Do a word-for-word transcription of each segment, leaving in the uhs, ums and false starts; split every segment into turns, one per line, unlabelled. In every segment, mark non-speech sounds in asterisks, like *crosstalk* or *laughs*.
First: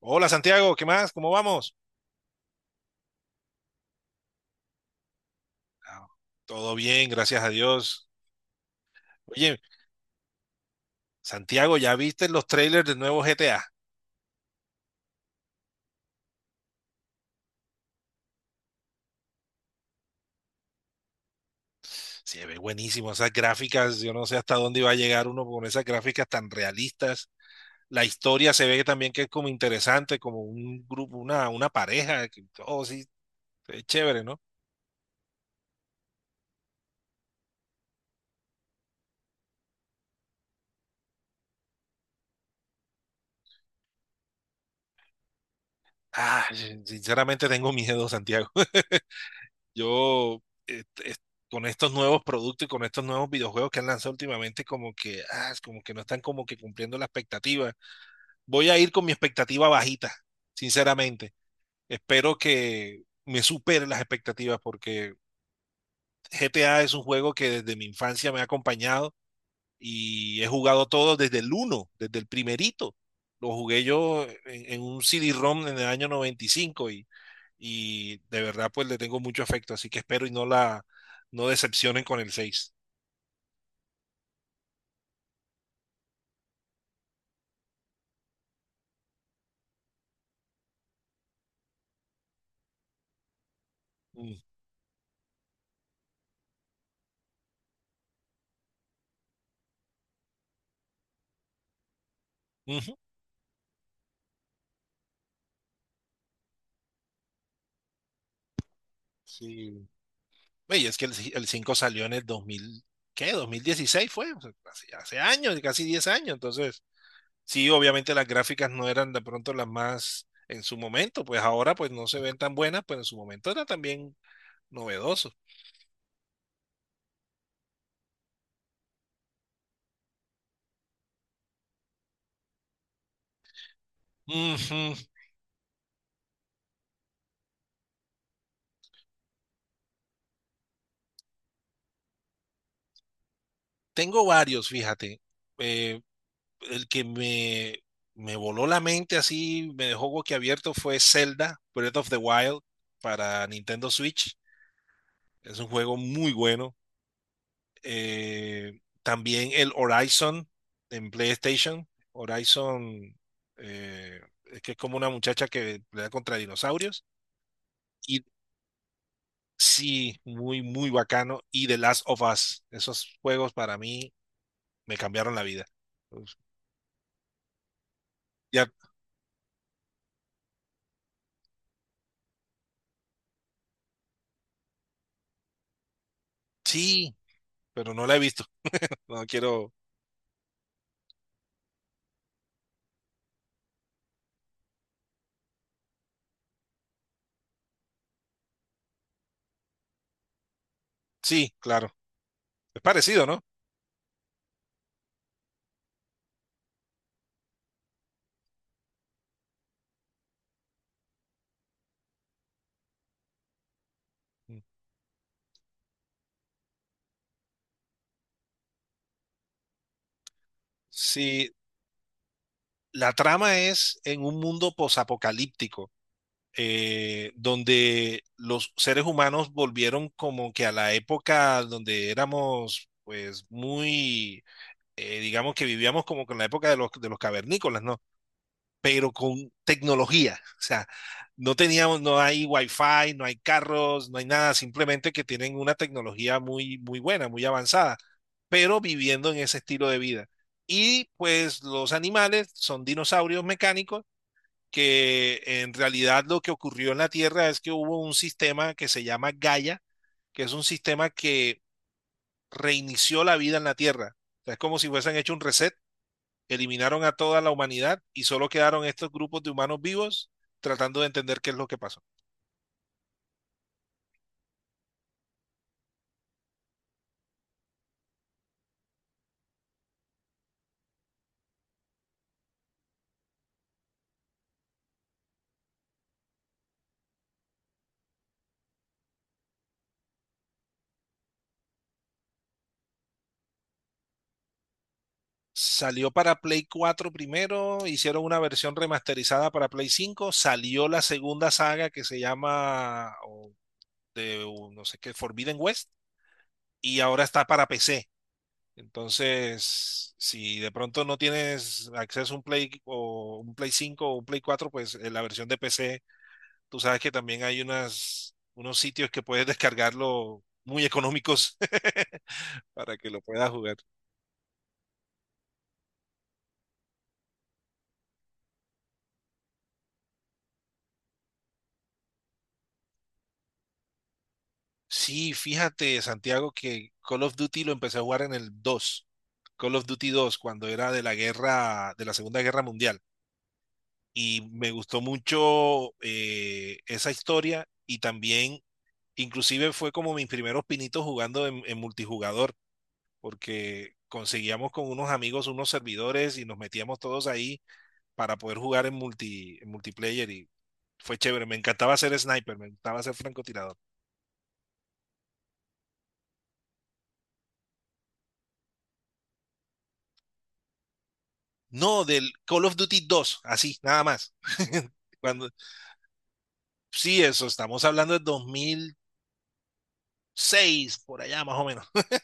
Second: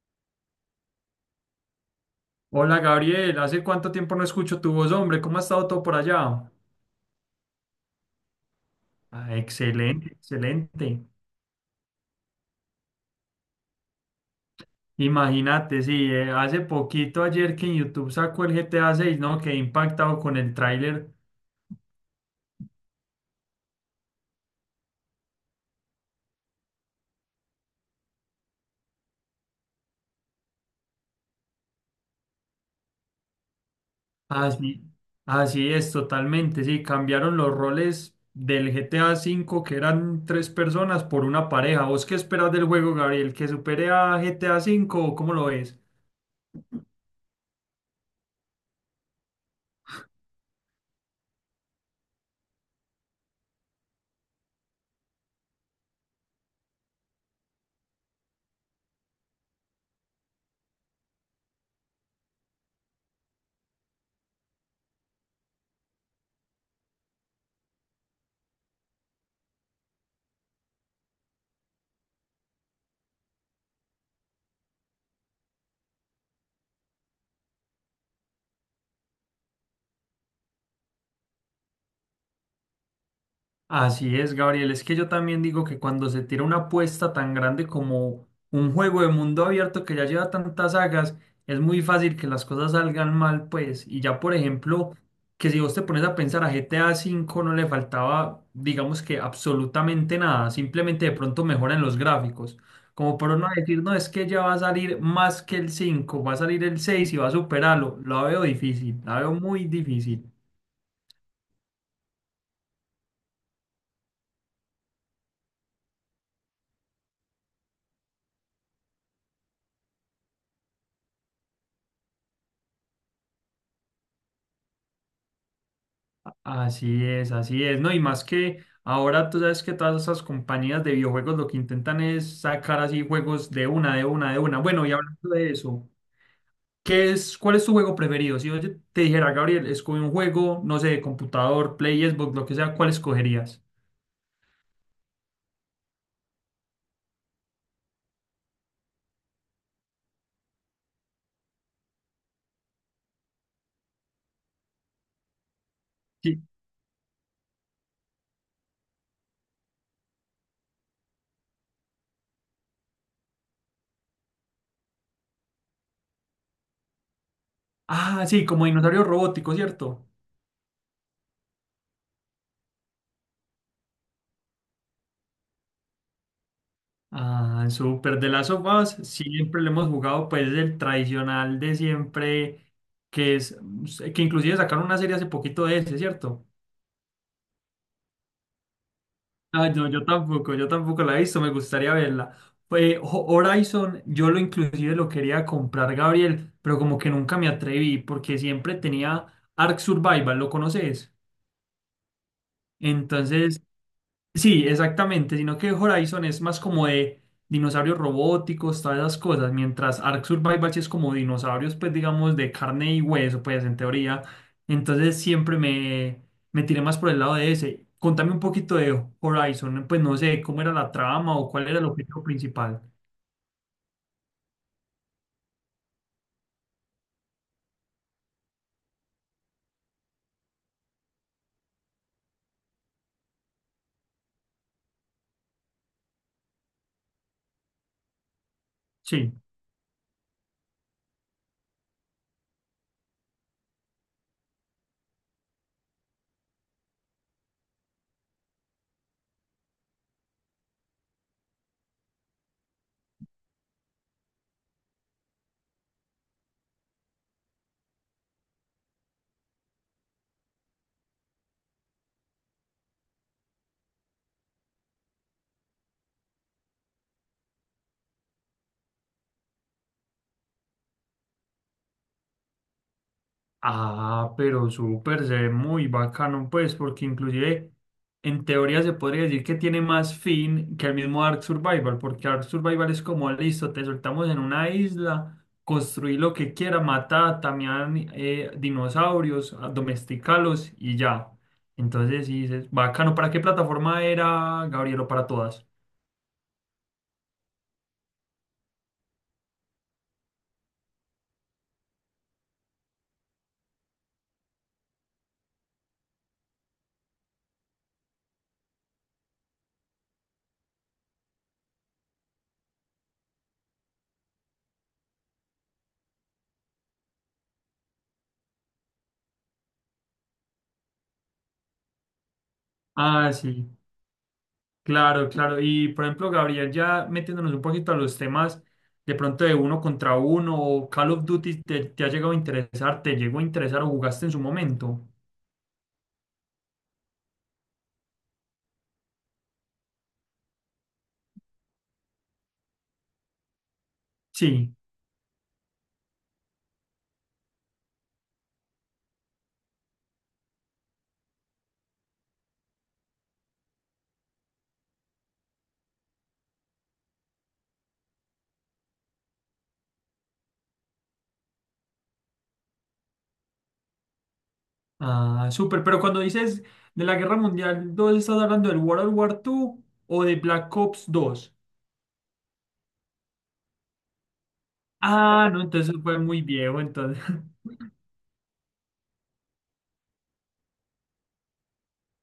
Hola Santiago, ¿qué más? ¿Cómo vamos?
Hola Gabriel, ¿hace cuánto tiempo no escucho tu voz, hombre? ¿Cómo ha estado todo por
Ah,
allá?
Todo bien, gracias a Dios.
Ah,
Oye,
excelente, excelente.
Santiago, ¿ya viste los trailers del nuevo G T A?
Imagínate, sí, eh, hace poquito ayer que en YouTube sacó el G T A seis, ¿no? Quedé impactado con el tráiler.
Se ve buenísimo esas gráficas, yo no sé hasta dónde iba a llegar uno con esas gráficas tan realistas. La historia se ve también que es como interesante, como un grupo, una, una pareja, que, oh sí, es chévere, ¿no?
Así, así es, totalmente, sí, cambiaron los roles del G T A cinco, que eran tres personas, por una pareja. ¿Vos qué esperas del juego, Gabriel? ¿Que supere a G T A cinco o cómo lo ves?
Ah, sin- sinceramente tengo miedo, Santiago. *laughs* Yo, eh, eh, con estos nuevos productos y con estos nuevos videojuegos que han lanzado últimamente, como que, ah, es como que no están como que cumpliendo la expectativa. Voy a ir con mi expectativa bajita, sinceramente. Espero que me supere las expectativas porque G T A es un juego que desde mi infancia me ha acompañado y he jugado todo desde el uno, desde el primerito. Lo jugué yo en, en un C D-ROM en el año noventa y cinco y y de verdad pues le tengo mucho afecto, así que espero y no la no decepcionen con el seis.
Así es, Gabriel. Es que yo también digo que cuando se tira una apuesta tan grande como un juego de mundo abierto que ya lleva tantas sagas, es muy fácil que las cosas salgan mal, pues. Y ya, por
Mm.
ejemplo, que si vos te pones a pensar a G T A V no le faltaba, digamos que absolutamente nada, simplemente de pronto mejora en los gráficos.
Ujú.
Como por no decir, no, es que ya va a salir más que el cinco, va a salir el seis y va a superarlo. La veo difícil, la veo muy
Sí.
difícil.
Oye, es que el, ci- el cinco salió en el dos mil, ¿qué? dos mil dieciséis fue, o sea, hace, hace años, casi diez años, entonces sí, obviamente las gráficas no eran de pronto las más en su momento, pues ahora pues no se ven tan buenas, pero en su momento era también novedoso.
Así es, así es, ¿no? Y más que ahora tú sabes que todas esas compañías de videojuegos lo que intentan es sacar así juegos de una, de una, de una. Bueno, y
Ujú.
hablando de eso, ¿qué es, cuál es tu juego preferido? Si yo te dijera, Gabriel, escoge un juego, no sé, de computador, Play, Xbox, lo que sea, ¿cuál escogerías?
Tengo varios, fíjate. eh, el que me, me voló la mente así, me dejó boquiabierto fue Zelda Breath of the Wild para Nintendo Switch. Es un juego muy
Sí.
bueno. Eh, también el Horizon en PlayStation. Horizon, eh, es que es como una muchacha que pelea contra dinosaurios. Y
Ah, sí, como dinosaurio robótico, ¿cierto?
sí, muy, muy bacano. Y The Last of Us. Esos juegos para mí me cambiaron la vida.
Ah, súper. De las of
Ya,
Us, siempre le hemos jugado, pues, el tradicional de siempre, que es, que inclusive sacaron una serie hace poquito de ese, ¿cierto?
sí, pero no la he visto. No
Ah,
quiero.
no, yo tampoco, yo tampoco la he visto, me gustaría verla. Pues Ho- Horizon, yo lo inclusive lo quería comprar, Gabriel, pero como que nunca me atreví porque siempre tenía Ark Survival, ¿lo conoces?
Sí, claro. Es parecido, ¿no?
Entonces sí, exactamente, sino que Horizon es más como de dinosaurios robóticos, todas esas cosas, mientras Ark Survival sí es como dinosaurios, pues digamos, de carne y hueso, pues en teoría. Entonces siempre me, me tiré más por el lado de ese. Contame un poquito de Horizon, pues no sé cómo era la trama o
Sí,
cuál era el objetivo principal.
la trama es en un mundo posapocalíptico, eh, donde los seres humanos volvieron como que a la época donde éramos, pues, muy, eh, digamos que vivíamos como con la época de los, de los cavernícolas, ¿no? Pero
Sí.
con tecnología. O sea, no teníamos, no hay wifi, no hay carros, no hay nada, simplemente que tienen una tecnología muy, muy buena, muy avanzada, pero viviendo en ese estilo de vida. Y pues los animales son dinosaurios mecánicos que en realidad lo que ocurrió en la Tierra es que hubo un sistema que se llama Gaia, que es un sistema que reinició la vida en la Tierra. O sea, es como si hubiesen hecho un reset, eliminaron a toda la humanidad y solo quedaron estos grupos de humanos vivos tratando de entender qué es lo que pasó.
Ah, pero súper, se ve muy bacano, pues, porque inclusive en teoría se podría decir que tiene más fin que el mismo Ark Survival, porque Ark Survival es como, listo, te soltamos en una isla, construí lo que quiera, mata, también dinosaurios, ah, domesticalos y ya. Entonces, sí, dices, bacano, ¿para qué plataforma era, Gabrielo? Para todas.
Salió para Play cuatro primero, hicieron una versión remasterizada para Play cinco, salió la segunda saga que se llama o de o no sé qué, Forbidden West, y ahora está para P C. Entonces, si de pronto no tienes acceso a un Play o un Play cinco o un Play cuatro, pues eh, la versión de P C. Tú sabes que también hay unas, unos sitios que puedes descargarlo muy económicos *laughs* para que lo
Ah,
puedas
sí.
jugar.
Claro, claro. Y por ejemplo, Gabriel, ya metiéndonos un poquito a los temas de pronto de uno contra uno o Call of Duty, ¿te, te ha llegado a interesar? ¿Te llegó a interesar o jugaste en su momento?
Sí, fíjate, Santiago, que Call of Duty lo empecé a jugar en el dos, Call of Duty dos, cuando era de la guerra, de la Segunda Guerra Mundial. Y me
Sí.
gustó mucho, eh, esa historia y también, inclusive fue como mis primeros pinitos jugando en, en multijugador, porque conseguíamos con unos amigos unos servidores y nos metíamos todos ahí para poder jugar en, multi, en multiplayer y fue chévere. Me encantaba ser sniper, me encantaba ser francotirador.
Ah, súper. Pero cuando dices de la Guerra Mundial dos, ¿estás hablando del World War segunda o de Black Ops dos?
No, del Call of Duty dos, así, nada más. *laughs*
Ah,
Cuando,
no, entonces fue muy viejo, entonces.
sí, eso,
*laughs*
estamos hablando de dos mil seis, por allá más o menos. *laughs*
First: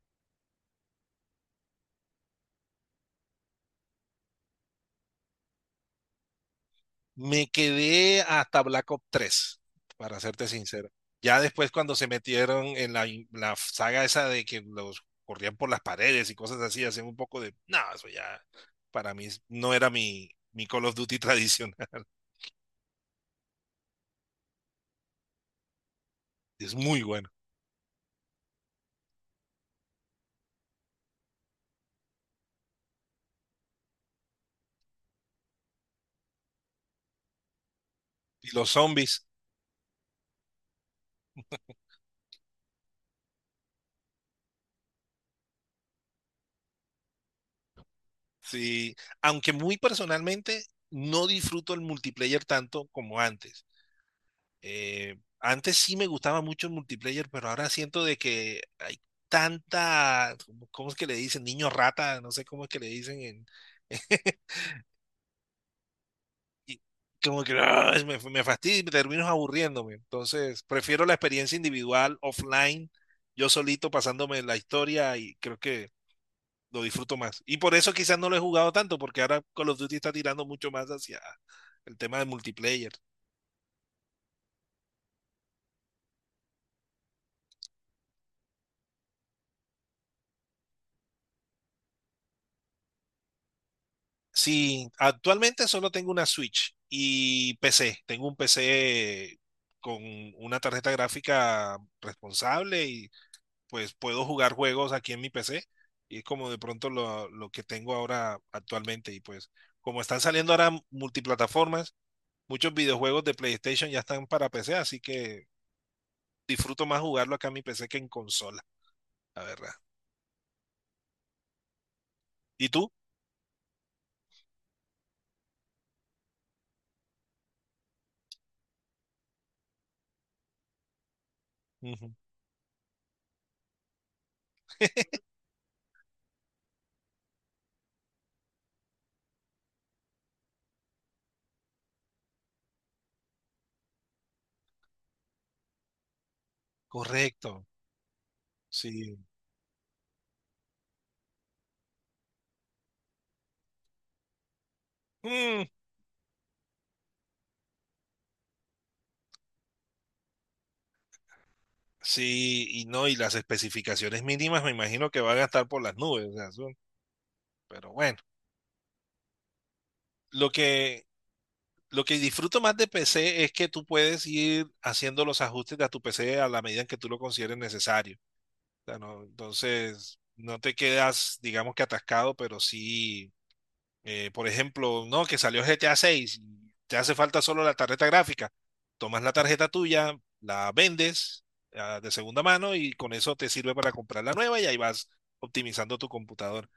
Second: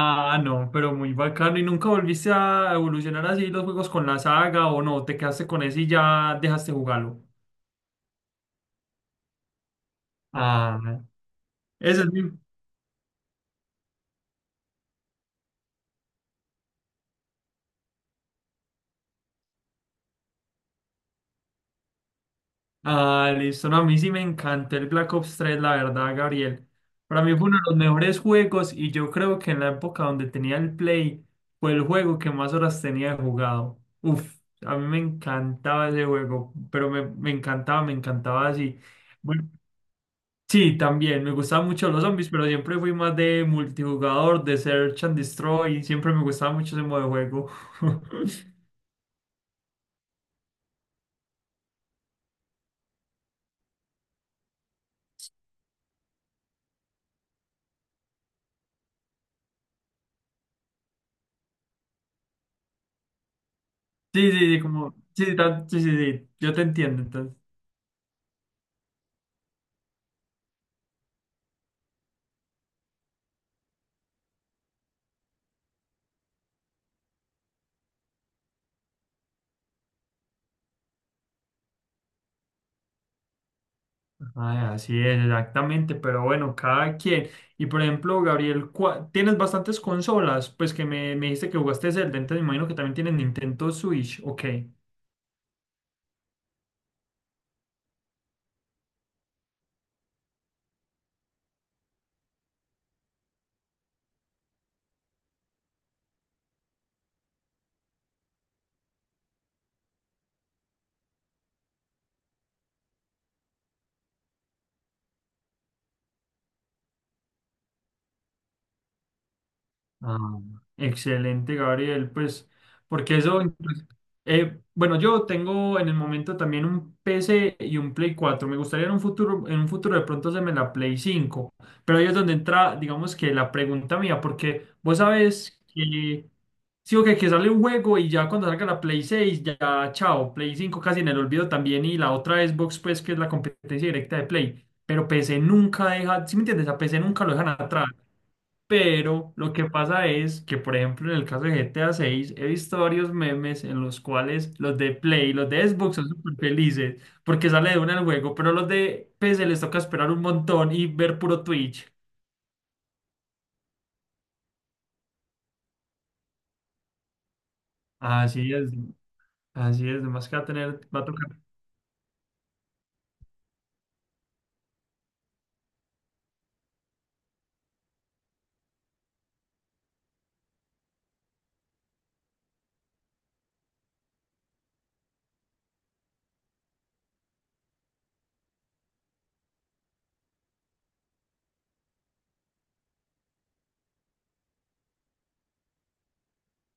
Ah, no, pero muy bacano. ¿Y nunca volviste a evolucionar así los juegos con la saga o no? ¿Te quedaste con ese y ya dejaste jugarlo?
Me quedé hasta Black Ops tres, para serte sincero.
Ah,
Ya después cuando
ese
se
es mi...
metieron en la, la saga esa de que los corrían por las paredes y cosas así, hacían un poco de, no, eso ya para mí no era mi, mi Call of Duty *laughs* tradicional.
Ah, listo. No, a mí sí me encantó el Black Ops tres, la verdad, Gabriel.
Es muy
Para
bueno.
mí fue uno de los mejores juegos y yo creo que en la época donde tenía el Play fue el juego que más horas tenía jugado. Uf, a mí me encantaba ese juego, pero me, me encantaba, me encantaba
Y los
así.
zombies.
Bueno, sí, también me gustaban mucho los zombies, pero siempre fui más de multijugador, de Search and Destroy, siempre me gustaba mucho ese modo de juego. *laughs*
Sí, aunque muy personalmente no disfruto el multiplayer tanto como antes. Eh, antes sí me gustaba mucho el multiplayer, pero ahora siento de que hay tanta, ¿cómo es que le dicen? Niño rata, no sé cómo es que le dicen en...
Sí, sí,
*laughs*
sí, como, sí, tan- sí, sí, sí, yo te
Y
entiendo.
como que ah, me, me fastidio y termino aburriéndome. Entonces, prefiero la experiencia individual, offline, yo solito pasándome la historia y creo que lo disfruto más. Y por eso quizás no lo he jugado tanto, porque ahora Call of Duty está tirando mucho más hacia el tema de multiplayer.
Ah, así es, exactamente, pero bueno, cada quien. Y por ejemplo, Gabriel, ¿cuá- ¿tienes bastantes consolas? Pues que me, me dijiste que jugaste Zelda, entonces me imagino que también tienes Nintendo Switch, ok.
Sí, actualmente solo tengo una Switch y P C. Tengo un P C con una tarjeta gráfica responsable y pues puedo jugar juegos aquí en mi P C. Y es como de pronto lo, lo que tengo ahora actualmente. Y pues como están saliendo ahora multiplataformas, muchos videojuegos de PlayStation ya están para P C, así que disfruto más jugarlo acá en mi P C que en consola, la verdad.
Ah, excelente, Gabriel. Pues,
¿Y tú?
porque eso, incluso- eh, bueno, yo tengo en el momento también un P C y un Play cuatro. Me gustaría en un futuro, en un futuro de pronto hacerme la Play cinco. Pero ahí es
Ujú.
donde entra, digamos que la pregunta mía, porque vos sabes que, sí, o que que sale un juego y ya cuando salga la Play seis ya, chao, Play cinco casi en el olvido también y la otra Xbox, pues, que es la competencia directa de Play. Pero P C nunca deja, ¿sí me entiendes? A P C nunca lo dejan
Correcto,
atrás.
sí.
Pero lo que pasa es que, por ejemplo, en el caso de GTA seis he visto varios memes en los cuales los de Play, los de
Mm,
Xbox son súper felices porque sale de una el juego, pero los de P C les toca esperar un montón y ver puro Twitch.
sí, y no, y las especificaciones mínimas me imagino que van a estar por las nubes, o sea, son, pero bueno,
Así es, así es, más que va a
lo
tener, va a
que,
tocar.
lo que disfruto más de P C es que tú puedes ir haciendo los ajustes a tu P C a la medida en que tú lo consideres necesario. O sea, no, entonces, no te quedas, digamos que atascado, pero sí. Eh, por ejemplo, no, que salió G T A seis, te hace falta solo la tarjeta gráfica. Tomas la tarjeta tuya, la vendes, ah, de segunda mano y con eso te sirve para comprar la nueva y ahí vas optimizando tu computador.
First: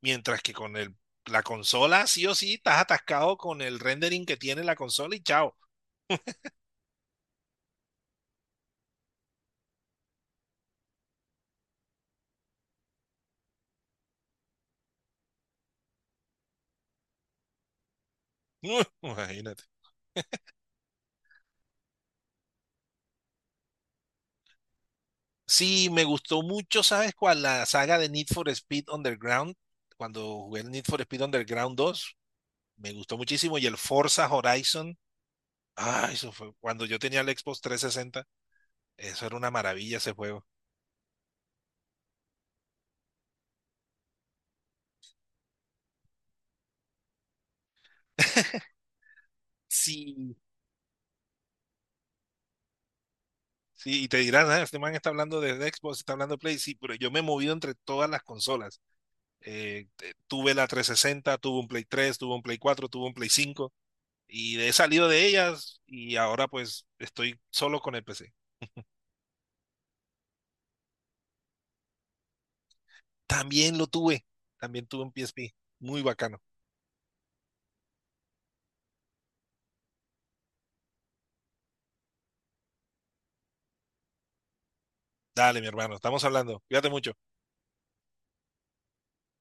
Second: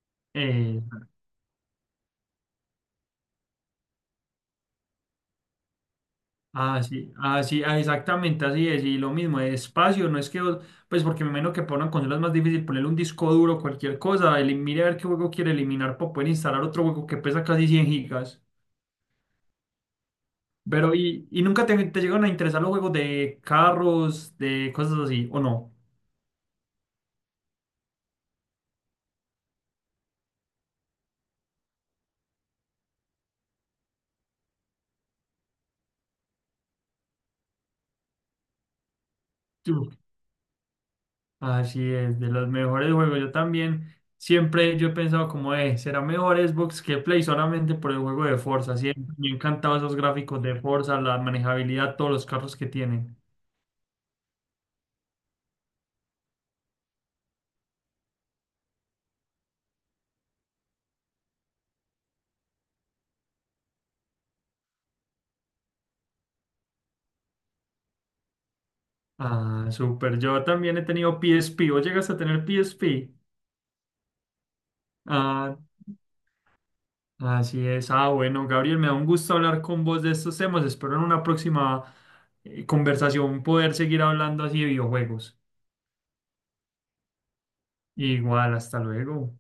Mientras que con
eh,
el, la consola, sí o sí, estás atascado con el rendering que tiene la consola y chao.
Así, así, ah, sí, ah, exactamente, así es. Y lo mismo, de espacio, no es que, vos- pues porque me imagino que para una consola es más difícil ponerle un disco duro, cualquier cosa, elim- mire a ver qué juego quiere eliminar para poder instalar otro juego que pesa casi cien gigas.
*laughs* Imagínate.
Pero, ¿y, y nunca te, te llegan a interesar los juegos de carros, de cosas así, o no?
Sí, me gustó mucho, ¿sabes cuál? La saga de Need for Speed Underground. Cuando jugué el Need for Speed Underground dos, me gustó muchísimo. Y el Forza Horizon. Ah, eso fue cuando yo tenía el Xbox trescientos sesenta. Eso era una
Tú.
maravilla ese juego.
Así es, de los mejores juegos. Yo también siempre yo he pensado como, eh, será mejor Xbox que Play solamente por el juego de Forza. Siempre me han encantado esos
Sí.
gráficos de Forza, la manejabilidad, todos los carros que tienen.
Sí, y te dirán, "Ah, este man está hablando de Xbox, está hablando de Play". Sí, pero yo me he movido entre todas las consolas. Eh, te- tuve la trescientos sesenta, tuve un Play tres, tuve un Play cuatro, tuve un Play cinco y he salido de ellas y ahora pues estoy solo con el P C.
Ah, súper. Yo también he tenido P S P. ¿Vos llegas a tener P S P?
También lo tuve, también tuve un P S P.
Ah,
Muy bacano.
así es. Ah, bueno, Gabriel, me da un gusto hablar con vos de estos temas. Espero en una próxima eh, conversación poder seguir hablando así de videojuegos.
Dale, mi hermano, estamos hablando. Cuídate mucho.
Igual, hasta luego.